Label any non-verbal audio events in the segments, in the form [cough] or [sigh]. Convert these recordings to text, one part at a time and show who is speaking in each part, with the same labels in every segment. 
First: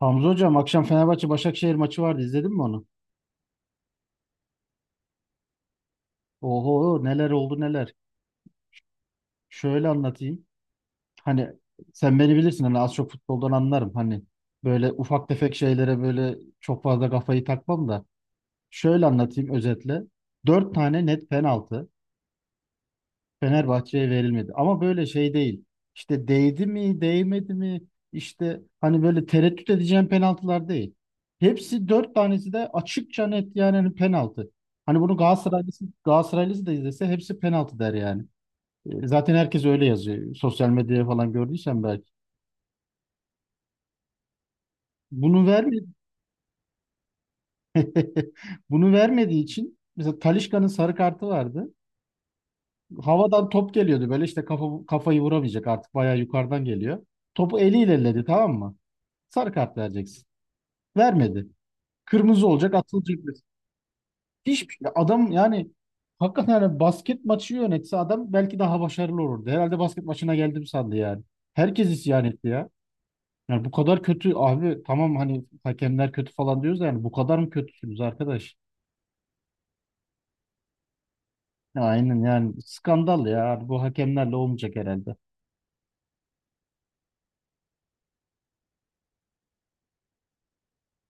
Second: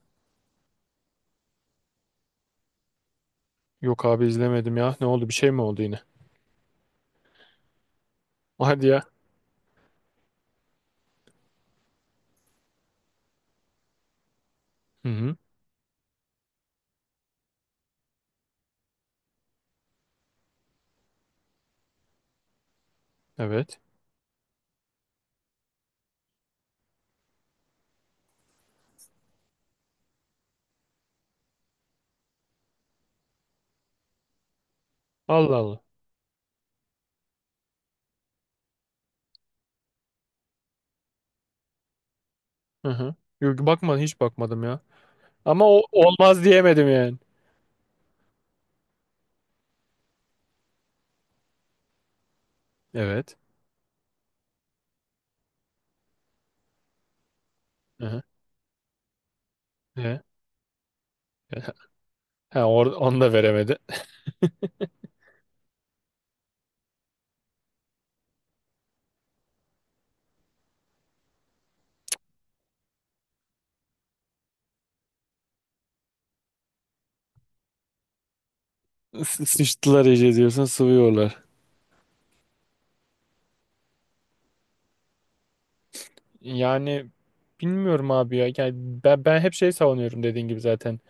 Speaker 1: Hamza hocam akşam Fenerbahçe Başakşehir maçı vardı izledin mi onu?
Speaker 2: Yok abi izlemedim ya. Ne oldu? Bir şey mi oldu yine?
Speaker 1: Oho neler oldu neler.
Speaker 2: [laughs] Hadi ya.
Speaker 1: Şöyle anlatayım. Hani sen beni bilirsin, hani az çok futboldan anlarım. Hani böyle
Speaker 2: Hı
Speaker 1: ufak
Speaker 2: hı.
Speaker 1: tefek şeylere böyle çok fazla kafayı takmam da. Şöyle anlatayım özetle. Dört tane net penaltı.
Speaker 2: Evet.
Speaker 1: Fenerbahçe'ye verilmedi. Ama böyle şey değil. İşte değdi mi, değmedi mi? İşte hani böyle tereddüt edeceğim penaltılar değil. Hepsi, dört tanesi de açıkça net, yani hani penaltı. Hani bunu
Speaker 2: Allah Allah.
Speaker 1: Galatasaraylısı da izlese hepsi penaltı der yani. E, zaten herkes öyle yazıyor. Sosyal medyaya falan gördüysen belki.
Speaker 2: Hı hı. Yok bakmadım hiç bakmadım ya.
Speaker 1: Bunu
Speaker 2: Ama o
Speaker 1: vermedi.
Speaker 2: olmaz diyemedim yani.
Speaker 1: [laughs] Bunu vermediği için mesela Talisca'nın sarı kartı vardı.
Speaker 2: Evet.
Speaker 1: Havadan top geliyordu, böyle işte kafayı vuramayacak, artık bayağı yukarıdan geliyor. Topu eliyle
Speaker 2: Hı hı.
Speaker 1: elledi, tamam mı? Sarı kart
Speaker 2: E?
Speaker 1: vereceksin. Vermedi.
Speaker 2: [laughs]
Speaker 1: Kırmızı
Speaker 2: Ha,
Speaker 1: olacak, atılacak.
Speaker 2: onu da veremedi.
Speaker 1: Hiçbir şey. Adam, yani hakikaten yani basket maçı yönetse adam belki daha başarılı olurdu. Herhalde basket maçına geldim sandı yani. Herkes isyan etti ya. Yani bu kadar kötü abi, tamam hani hakemler kötü falan diyoruz da, yani bu kadar mı kötüsünüz arkadaş?
Speaker 2: [laughs] Sıçtılar iyice diyorsun sıvıyorlar.
Speaker 1: Ya aynen, yani skandal ya, bu hakemlerle olmayacak herhalde.
Speaker 2: Yani bilmiyorum abi ya. Yani ben hep şey savunuyorum dediğin gibi zaten.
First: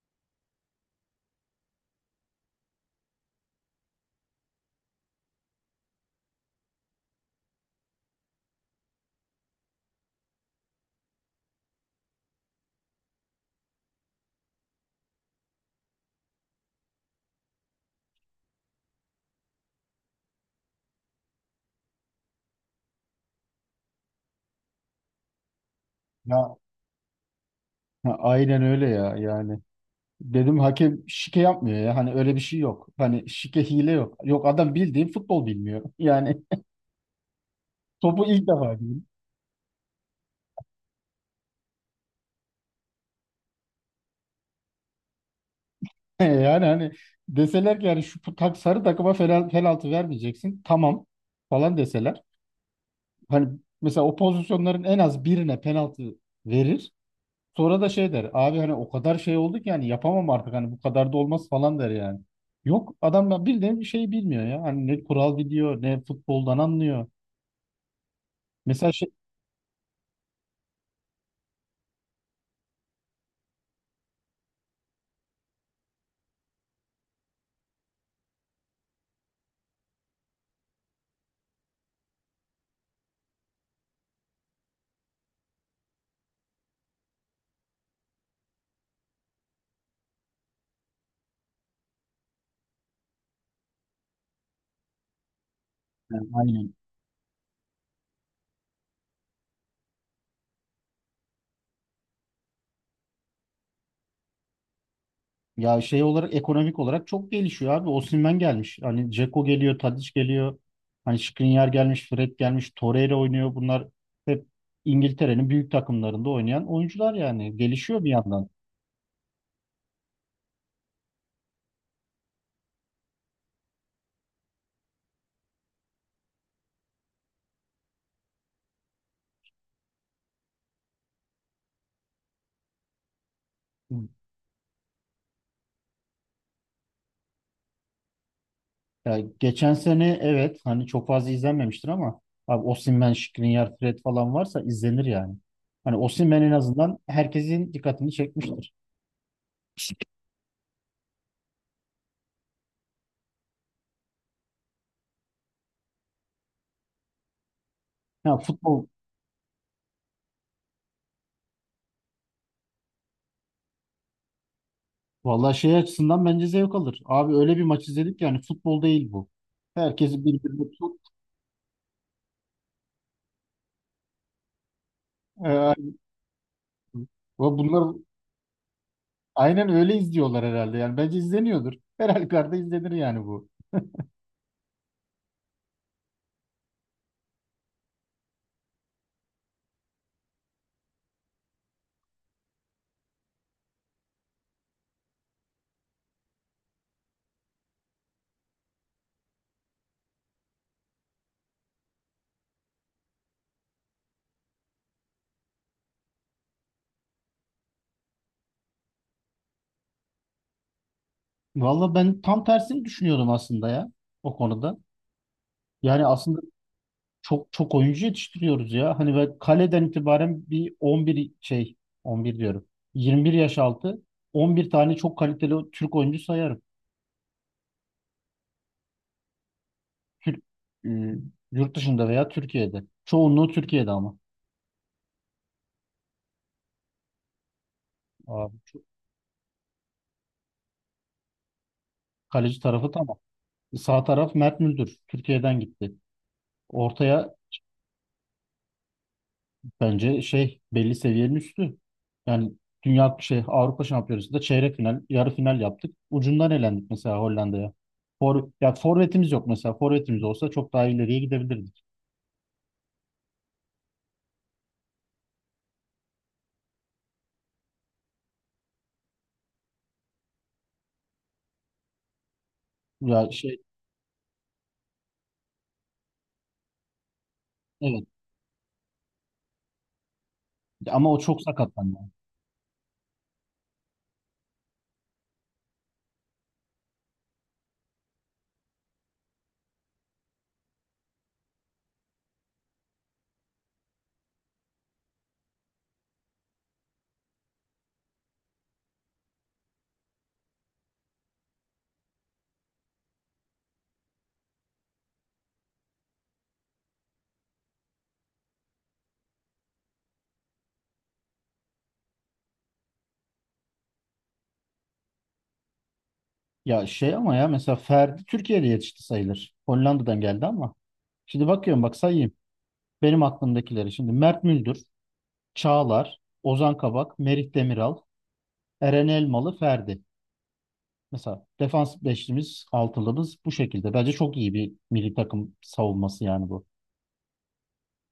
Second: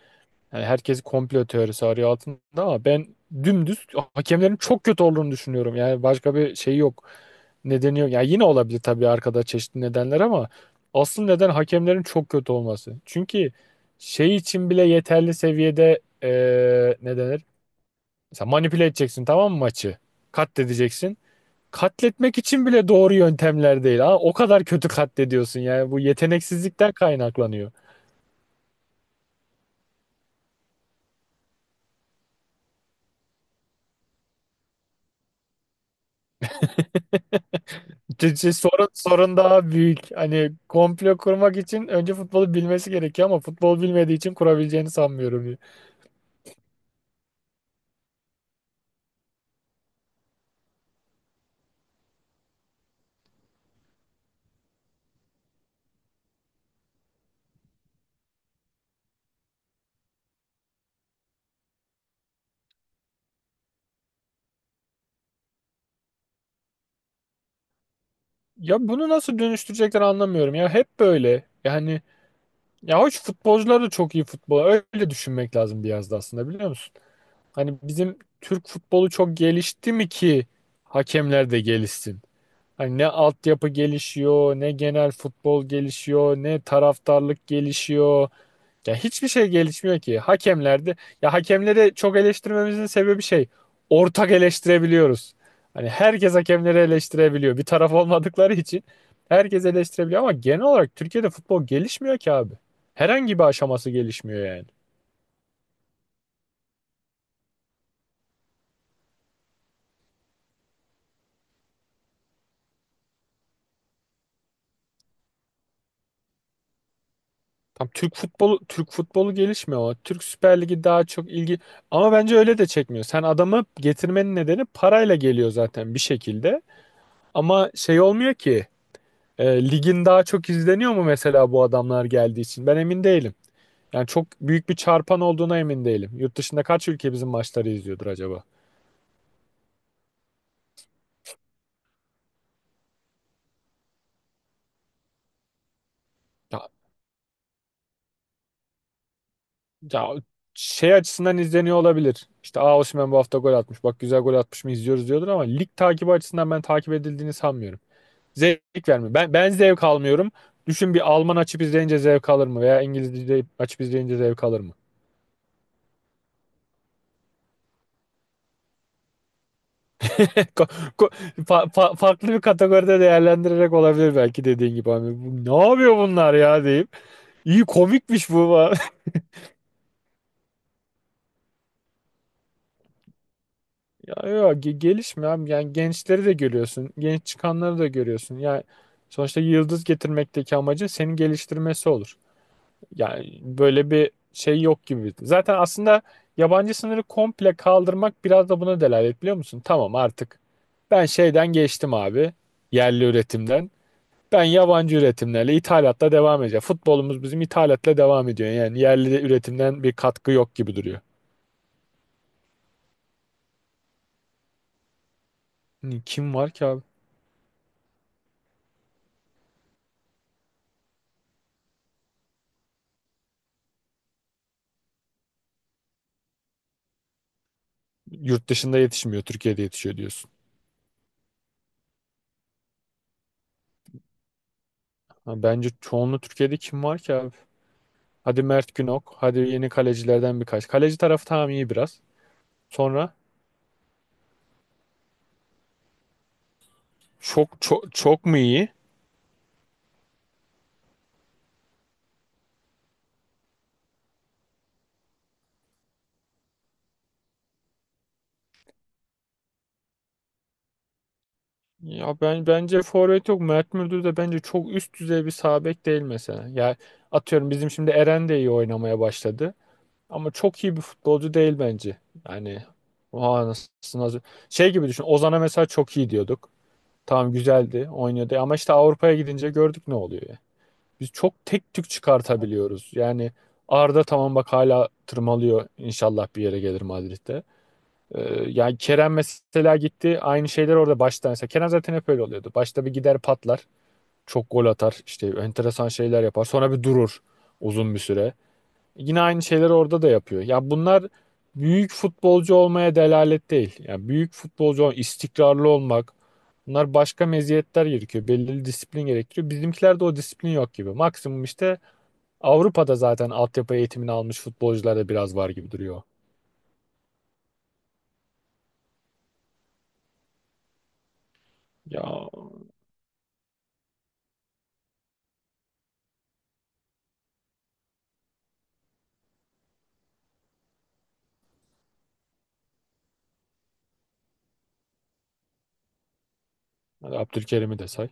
Speaker 2: Yani herkes komplo teorisi arıyor altında ama ben dümdüz hakemlerin çok kötü olduğunu düşünüyorum. Yani başka bir şey yok. Nedeni yok. Yani yine olabilir tabii arkada çeşitli nedenler ama asıl neden hakemlerin çok kötü olması. Çünkü şey için bile yeterli seviyede ne denir? Mesela manipüle edeceksin tamam mı maçı? Katledeceksin. Katletmek için bile doğru yöntemler değil. Aa, o kadar kötü katlediyorsun yani bu
Speaker 1: Ya
Speaker 2: yeteneksizlikten kaynaklanıyor.
Speaker 1: ha, aynen öyle ya, yani. Dedim hakem şike yapmıyor ya. Hani öyle bir şey yok. Hani şike hile yok. Yok, adam bildiğin futbol bilmiyor. [laughs] Yani topu
Speaker 2: C-
Speaker 1: ilk
Speaker 2: c-
Speaker 1: defa
Speaker 2: Sorun,
Speaker 1: giydin.
Speaker 2: sorun daha büyük. Hani komplo kurmak için önce futbolu bilmesi gerekiyor ama futbol bilmediği için kurabileceğini sanmıyorum.
Speaker 1: [laughs] Yani hani deseler ki yani şu sarı takıma penaltı vermeyeceksin. Tamam falan deseler. Hani mesela o pozisyonların en az birine penaltı verir. Sonra da şey der. Abi, hani o kadar şey oldu ki yani yapamam artık, hani bu kadar da olmaz falan der yani. Yok, adam ya bildiğin bir şey bilmiyor ya. Hani ne kural biliyor, ne futboldan anlıyor.
Speaker 2: Ya
Speaker 1: Mesela
Speaker 2: bunu
Speaker 1: şey,
Speaker 2: nasıl dönüştürecekler anlamıyorum ya. Hep böyle. Yani ya hoş futbolcular da çok iyi futbol. Öyle düşünmek lazım biraz da aslında biliyor musun? Hani bizim Türk futbolu çok gelişti mi ki hakemler de gelişsin? Hani ne altyapı gelişiyor, ne genel futbol gelişiyor, ne taraftarlık gelişiyor. Ya hiçbir şey gelişmiyor ki. Hakemlerde ya hakemleri çok eleştirmemizin sebebi şey. Ortak eleştirebiliyoruz. Hani
Speaker 1: yani
Speaker 2: herkes
Speaker 1: aynen.
Speaker 2: hakemleri eleştirebiliyor. Bir taraf olmadıkları için herkes eleştirebiliyor ama genel olarak Türkiye'de futbol gelişmiyor ki abi. Herhangi bir aşaması gelişmiyor yani.
Speaker 1: Ya şey olarak, ekonomik olarak çok gelişiyor abi. Osimhen gelmiş. Hani Dzeko geliyor, Tadic geliyor. Hani Skriniar gelmiş, Fred gelmiş, Torreira oynuyor. Bunlar hep İngiltere'nin büyük takımlarında oynayan oyuncular yani.
Speaker 2: Tam
Speaker 1: Gelişiyor bir
Speaker 2: Türk
Speaker 1: yandan.
Speaker 2: futbolu Türk futbolu gelişmiyor ama Türk Süper Ligi daha çok ilgi ama bence öyle de çekmiyor. Sen adamı getirmenin nedeni parayla geliyor zaten bir şekilde. Ama şey olmuyor ki. E, ligin daha çok izleniyor mu mesela bu adamlar geldiği için? Ben emin değilim. Yani çok büyük bir çarpan olduğuna emin değilim. Yurt dışında kaç ülke bizim maçları izliyordur acaba?
Speaker 1: Ya geçen sene evet, hani çok fazla izlenmemiştir ama abi Osimhen, Skriniar, Fred falan varsa izlenir yani. Hani Osimhen en
Speaker 2: Ya,
Speaker 1: azından herkesin dikkatini çekmiştir.
Speaker 2: ya şey açısından izleniyor olabilir. İşte Osimhen bu hafta gol atmış. Bak güzel gol atmış mı izliyoruz diyordur ama lig takibi açısından ben takip edildiğini sanmıyorum.
Speaker 1: Ya futbol
Speaker 2: Zevk vermiyor. Ben zevk almıyorum. Düşün bir Alman açıp izleyince zevk alır mı? Veya İngiliz açıp izleyince zevk alır mı?
Speaker 1: Vallahi şey açısından bence zevk alır. Abi öyle bir maç izledik, yani futbol değil bu. Herkesi
Speaker 2: Ko-
Speaker 1: birbirine tut.
Speaker 2: ko- farklı bir kategoride değerlendirerek olabilir belki dediğin gibi abi. Bu, ne
Speaker 1: Aynen.
Speaker 2: yapıyor bunlar ya deyip.
Speaker 1: Ve
Speaker 2: İyi
Speaker 1: bunlar
Speaker 2: komikmiş bu. [laughs] falan.
Speaker 1: aynen öyle izliyorlar herhalde. Yani bence izleniyordur. [laughs] Her halükarda izlenir yani bu.
Speaker 2: Ya, ya gelişme abi. Yani gençleri de görüyorsun. Genç çıkanları da görüyorsun. Yani sonuçta yıldız getirmekteki amacı senin geliştirmesi olur. Yani böyle bir şey yok gibi. Zaten aslında yabancı sınırı komple kaldırmak biraz da buna delalet biliyor musun? Tamam artık ben şeyden geçtim abi. Yerli üretimden. Ben yabancı üretimlerle, ithalatla devam edeceğim. Futbolumuz bizim ithalatla devam ediyor. Yani yerli de üretimden bir katkı yok gibi duruyor.
Speaker 1: Vallahi ben tam tersini düşünüyordum aslında ya, o konuda.
Speaker 2: Hani
Speaker 1: Yani
Speaker 2: kim
Speaker 1: aslında
Speaker 2: var ki abi?
Speaker 1: çok çok oyuncu yetiştiriyoruz ya. Hani ve kaleden itibaren bir 11 şey, 11 diyorum. 21 yaş altı 11 tane çok kaliteli Türk oyuncu sayarım.
Speaker 2: Yurt dışında yetişmiyor, Türkiye'de yetişiyor diyorsun.
Speaker 1: Türk e, yurt dışında veya Türkiye'de. Çoğunluğu Türkiye'de ama.
Speaker 2: Ha, bence çoğunluğu Türkiye'de kim var ki abi? Hadi
Speaker 1: Abi,
Speaker 2: Mert
Speaker 1: çok-
Speaker 2: Günok, hadi yeni kalecilerden birkaç. Kaleci tarafı tamam iyi biraz.
Speaker 1: Kaleci tarafı
Speaker 2: Sonra
Speaker 1: tamam. Sağ taraf Mert Müldür. Türkiye'den gitti. Ortaya,
Speaker 2: çok çok çok mu iyi?
Speaker 1: bence şey, belli seviyenin üstü. Yani dünya şey Avrupa Şampiyonası'nda çeyrek final, yarı final yaptık. Ucundan elendik mesela Hollanda'ya. Ya forvetimiz yok mesela. Forvetimiz olsa çok daha ileriye gidebilirdik.
Speaker 2: Ya ben bence forvet yok. Mert Müldür de bence çok üst düzey bir sağ bek değil mesela. Ya atıyorum bizim şimdi Eren de iyi oynamaya başladı. Ama çok iyi bir futbolcu değil bence. Yani
Speaker 1: Ya
Speaker 2: oha
Speaker 1: şey,
Speaker 2: nasıl nasıl. Şey gibi düşün. Ozan'a mesela çok iyi diyorduk. Tamam güzeldi,
Speaker 1: evet
Speaker 2: oynuyordu ama işte Avrupa'ya gidince gördük ne oluyor ya. Biz
Speaker 1: ama o
Speaker 2: çok
Speaker 1: çok
Speaker 2: tek tük
Speaker 1: sakatlandı.
Speaker 2: çıkartabiliyoruz. Yani Arda tamam bak hala tırmalıyor. İnşallah bir yere gelir Madrid'de. Ee, yani Kerem mesela gitti. Aynı şeyler orada başta mesela. Kerem zaten hep öyle oluyordu. Başta bir gider patlar. Çok gol atar. İşte enteresan şeyler yapar. Sonra bir durur uzun bir süre. Yine aynı şeyleri orada da yapıyor. Ya bunlar büyük futbolcu olmaya delalet değil. Yani büyük futbolcu olmak, istikrarlı olmak. Bunlar başka meziyetler gerekiyor. Belirli disiplin gerektiriyor. Bizimkilerde o disiplin yok gibi. Maksimum işte Avrupa'da zaten altyapı eğitimini almış futbolcularda biraz var gibi duruyor.
Speaker 1: Ya şey ama ya, mesela Ferdi Türkiye'de yetişti sayılır. Hollanda'dan geldi ama. Şimdi bakıyorum, bak
Speaker 2: Ya
Speaker 1: say. Benim aklımdakileri şimdi: Mert Müldür, Çağlar, Ozan Kabak, Merih Demiral, Eren Elmalı, Ferdi. Mesela defans beşlimiz, altılımız bu şekilde. Bence çok iyi bir milli takım savunması yani bu.
Speaker 2: hadi Abdülkerim'i de say.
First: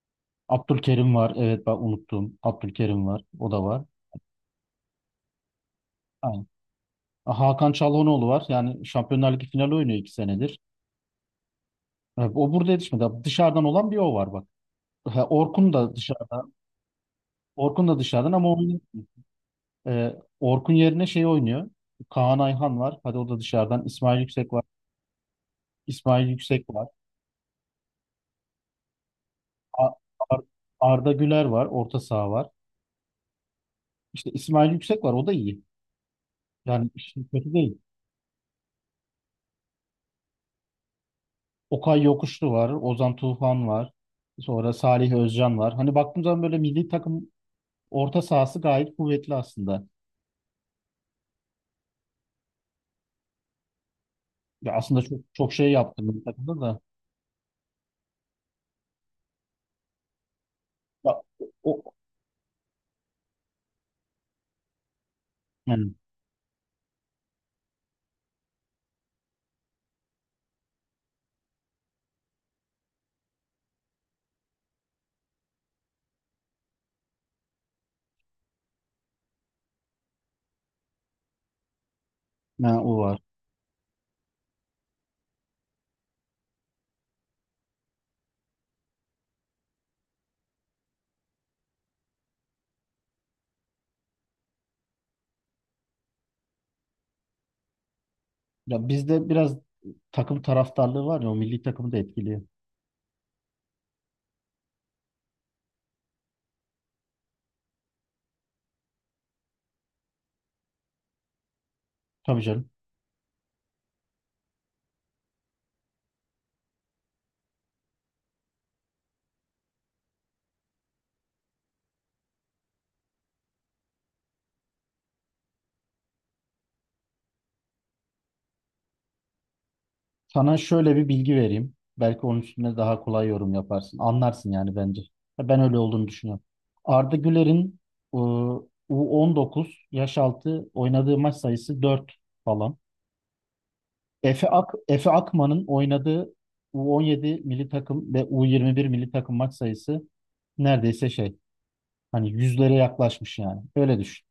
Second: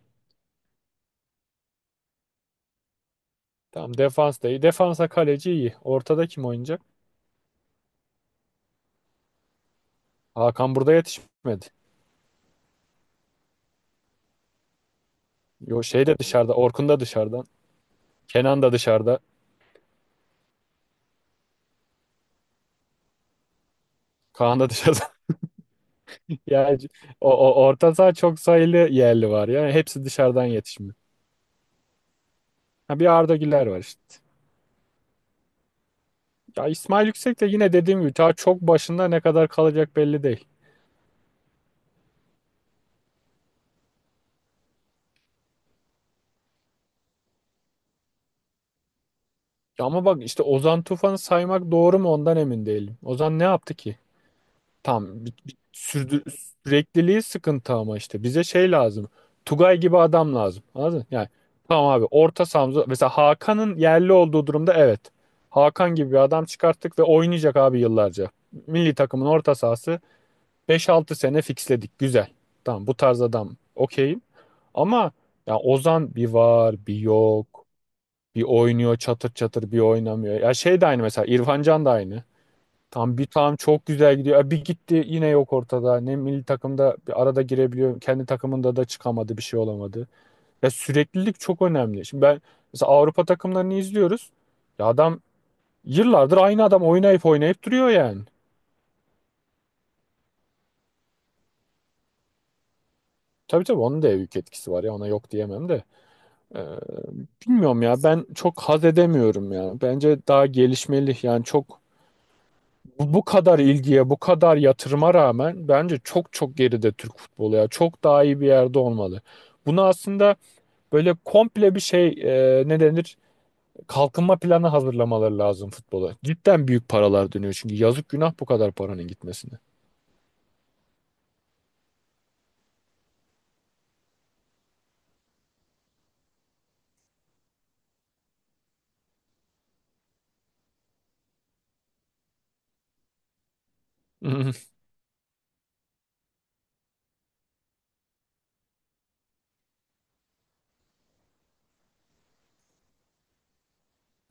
Speaker 1: Abdülkerim var. Evet, ben unuttum. Abdülkerim var. O da var.
Speaker 2: Tamam defans da iyi. Defansa kaleci iyi. Ortada kim
Speaker 1: Aynen.
Speaker 2: oynayacak?
Speaker 1: Hakan Çalhanoğlu var. Yani Şampiyonlar Ligi finali oynuyor 2 senedir.
Speaker 2: Hakan burada yetişmedi.
Speaker 1: Evet, o burada yetişmedi. Dışarıdan olan bir o var bak. Ha, Orkun
Speaker 2: Yo
Speaker 1: da
Speaker 2: şey de
Speaker 1: dışarıdan.
Speaker 2: dışarıda. Orkun da dışarıda.
Speaker 1: Orkun da dışarıdan ama o.
Speaker 2: Kenan da dışarıda.
Speaker 1: Orkun yerine şey oynuyor. Kaan Ayhan var. Hadi, o da dışarıdan. İsmail Yüksek
Speaker 2: Kaan
Speaker 1: var.
Speaker 2: da dışarıda.
Speaker 1: İsmail Yüksek
Speaker 2: Yani
Speaker 1: var.
Speaker 2: o orta saha çok sayılı yerli var ya.
Speaker 1: A-
Speaker 2: Hepsi
Speaker 1: Ar-
Speaker 2: dışarıdan yetişme.
Speaker 1: Arda Güler var. Orta saha var.
Speaker 2: Ha, bir Arda Güler var işte.
Speaker 1: İşte İsmail Yüksek var. O da iyi.
Speaker 2: Ya
Speaker 1: Yani
Speaker 2: İsmail
Speaker 1: işin
Speaker 2: Yüksek de
Speaker 1: kötü
Speaker 2: yine
Speaker 1: değil.
Speaker 2: dediğim gibi ta çok başında ne kadar kalacak belli değil.
Speaker 1: Okay Yokuşlu var. Ozan Tufan var. Sonra Salih Özcan var. Hani baktığım zaman böyle milli takım orta sahası gayet kuvvetli
Speaker 2: Ya
Speaker 1: aslında.
Speaker 2: ama bak işte Ozan Tufan'ı saymak doğru mu ondan emin değilim. Ozan ne yaptı ki?
Speaker 1: Ya aslında çok
Speaker 2: Tam bir,
Speaker 1: çok
Speaker 2: bir
Speaker 1: şey yaptım milli takımda da.
Speaker 2: sürekliliği sıkıntı ama işte bize şey lazım. Tugay gibi adam lazım. Anladın mı?
Speaker 1: Ya,
Speaker 2: Yani tamam
Speaker 1: o,
Speaker 2: abi orta sahamıza mesela Hakan'ın yerli olduğu durumda evet.
Speaker 1: yani,
Speaker 2: Hakan gibi bir adam çıkarttık ve oynayacak abi yıllarca. Milli takımın orta sahası 5-6 sene fixledik. Güzel. Tamam bu tarz adam okeyim. Ama ya Ozan bir var bir yok. Bir oynuyor çatır çatır bir oynamıyor. Ya şey de aynı mesela İrfan Can da aynı.
Speaker 1: ha, o
Speaker 2: Tam
Speaker 1: var.
Speaker 2: bir tam çok güzel gidiyor. E, bir gitti yine yok ortada. Ne milli takımda bir arada girebiliyor. Kendi takımında da çıkamadı. Bir şey olamadı. Ya süreklilik çok önemli. Şimdi ben mesela Avrupa takımlarını izliyoruz. Ya adam yıllardır aynı adam oynayıp oynayıp duruyor yani.
Speaker 1: Ya bizde biraz takım taraftarlığı var ya, o milli takımı da etkiliyor.
Speaker 2: Tabii tabii onun da büyük etkisi var ya ona yok diyemem de. Ee, bilmiyorum ya ben çok haz edemiyorum ya. Bence daha gelişmeli yani çok.
Speaker 1: Tabii canım.
Speaker 2: Bu kadar ilgiye, bu kadar yatırıma rağmen bence çok çok geride Türk futbolu ya. Çok daha iyi bir yerde olmalı. Bunu aslında böyle komple bir şey ne denir? Kalkınma planı hazırlamaları lazım futbola. Cidden büyük paralar dönüyor çünkü yazık günah bu kadar paranın gitmesine.
Speaker 1: Sana şöyle bir bilgi vereyim. Belki onun üstüne daha kolay yorum yaparsın. Anlarsın yani, bence. Ya ben öyle olduğunu düşünüyorum. Arda Güler'in e, U19 yaş altı oynadığı maç sayısı 4 falan.
Speaker 2: [laughs]
Speaker 1: Efe Akman'ın oynadığı U17 milli takım ve U21 milli takım maç sayısı neredeyse şey, hani yüzlere yaklaşmış yani. Öyle düşün.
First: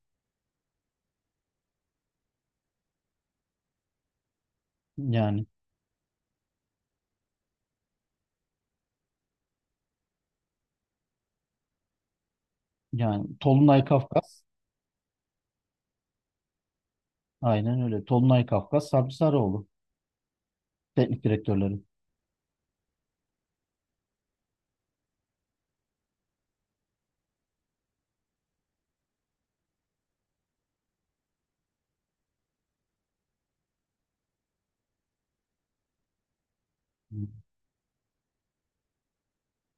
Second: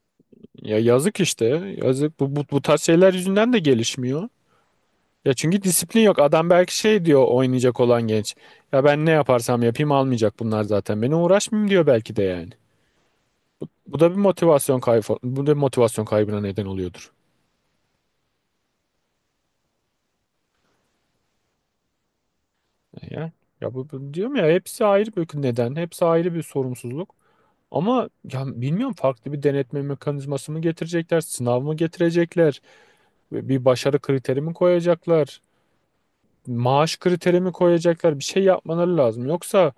Speaker 2: Ya yazık işte. Yazık bu tarz şeyler yüzünden de gelişmiyor. Ya
Speaker 1: Yani
Speaker 2: çünkü disiplin yok. Adam belki şey diyor oynayacak olan genç. Ya ben ne yaparsam yapayım almayacak bunlar zaten. Beni uğraşmayayım diyor belki de yani.
Speaker 1: yani Tolunay
Speaker 2: Bu da bir
Speaker 1: Kafkas,
Speaker 2: motivasyon kaybı, bu da bir motivasyon kaybına neden oluyordur.
Speaker 1: aynen öyle. Tolunay Kafkas, Sabri Sarıoğlu teknik direktörleri.
Speaker 2: Ya, ya bu diyorum ya hepsi ayrı bir neden, hepsi ayrı bir sorumsuzluk. Ama ya bilmiyorum farklı bir denetme mekanizması mı getirecekler, sınav mı getirecekler, bir başarı kriteri mi koyacaklar, maaş kriteri mi koyacaklar, bir şey yapmaları lazım. Yoksa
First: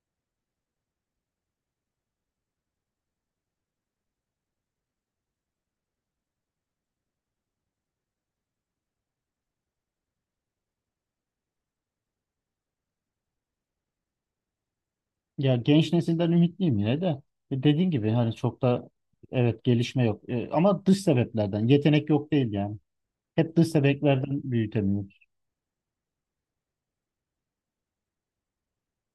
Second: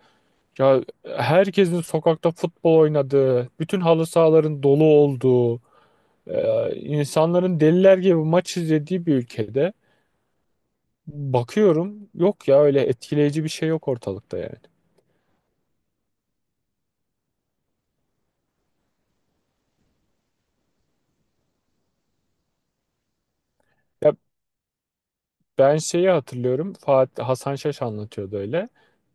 Speaker 2: ya herkesin sokakta futbol oynadığı, bütün halı sahaların dolu olduğu, e, insanların deliler gibi maç izlediği bir ülkede. Bakıyorum yok ya öyle etkileyici bir şey yok ortalıkta yani.
Speaker 1: Ya, genç nesilden ümitliyim yine de. E, dediğin gibi hani çok da evet gelişme yok. E, ama dış sebeplerden. Yetenek yok değil yani. Hep dış
Speaker 2: Ya
Speaker 1: sebeplerden büyütemiyoruz.
Speaker 2: ben şeyi hatırlıyorum Hasan Şaş anlatıyordu öyle.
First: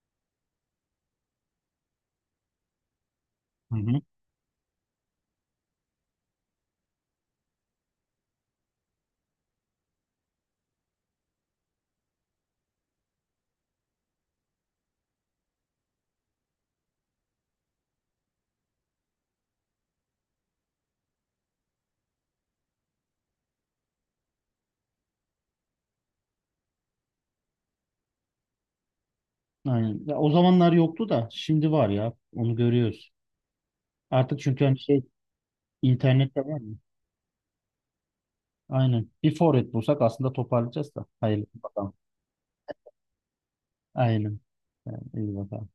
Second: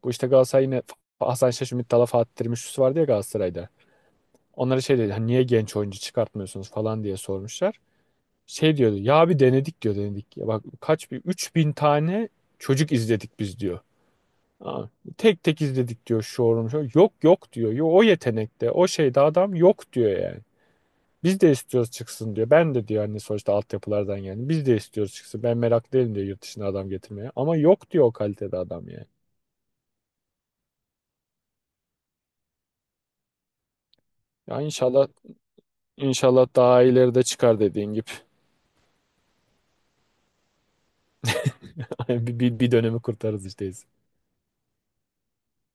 Speaker 2: Bu işte Galatasaray yine Hasan Şaş, Ümit Dala, Fatih Terim üçlüsü vardı ya Galatasaray'da.
Speaker 1: Hı hı.
Speaker 2: Onlara şey dedi hani niye genç oyuncu çıkartmıyorsunuz falan diye sormuşlar. Şey diyordu ya bir denedik diyor denedik. Ya bak bir 3.000 tane çocuk izledik biz diyor. Aa, tek tek izledik diyor şu orum. Yok yok diyor. Yo, o yetenekte o şeyde adam yok diyor yani. Biz de istiyoruz çıksın diyor. Ben de diyor hani sonuçta altyapılardan yani. Biz de istiyoruz çıksın. Ben merak değilim diyor yurt dışına adam getirmeye. Ama yok diyor o kalitede adam yani.
Speaker 1: Aynen. Ya o zamanlar yoktu da şimdi var ya. Onu görüyoruz. Artık
Speaker 2: Ya
Speaker 1: çünkü hani şey,
Speaker 2: inşallah
Speaker 1: internette
Speaker 2: inşallah
Speaker 1: var mı?
Speaker 2: daha ileride çıkar dediğin gibi.
Speaker 1: Aynen. Bir forvet bulsak aslında toparlayacağız da. Hayırlı bakalım.
Speaker 2: [laughs] Bir dönemi kurtarız işte
Speaker 1: Aynen. Yani, iyi bakalım.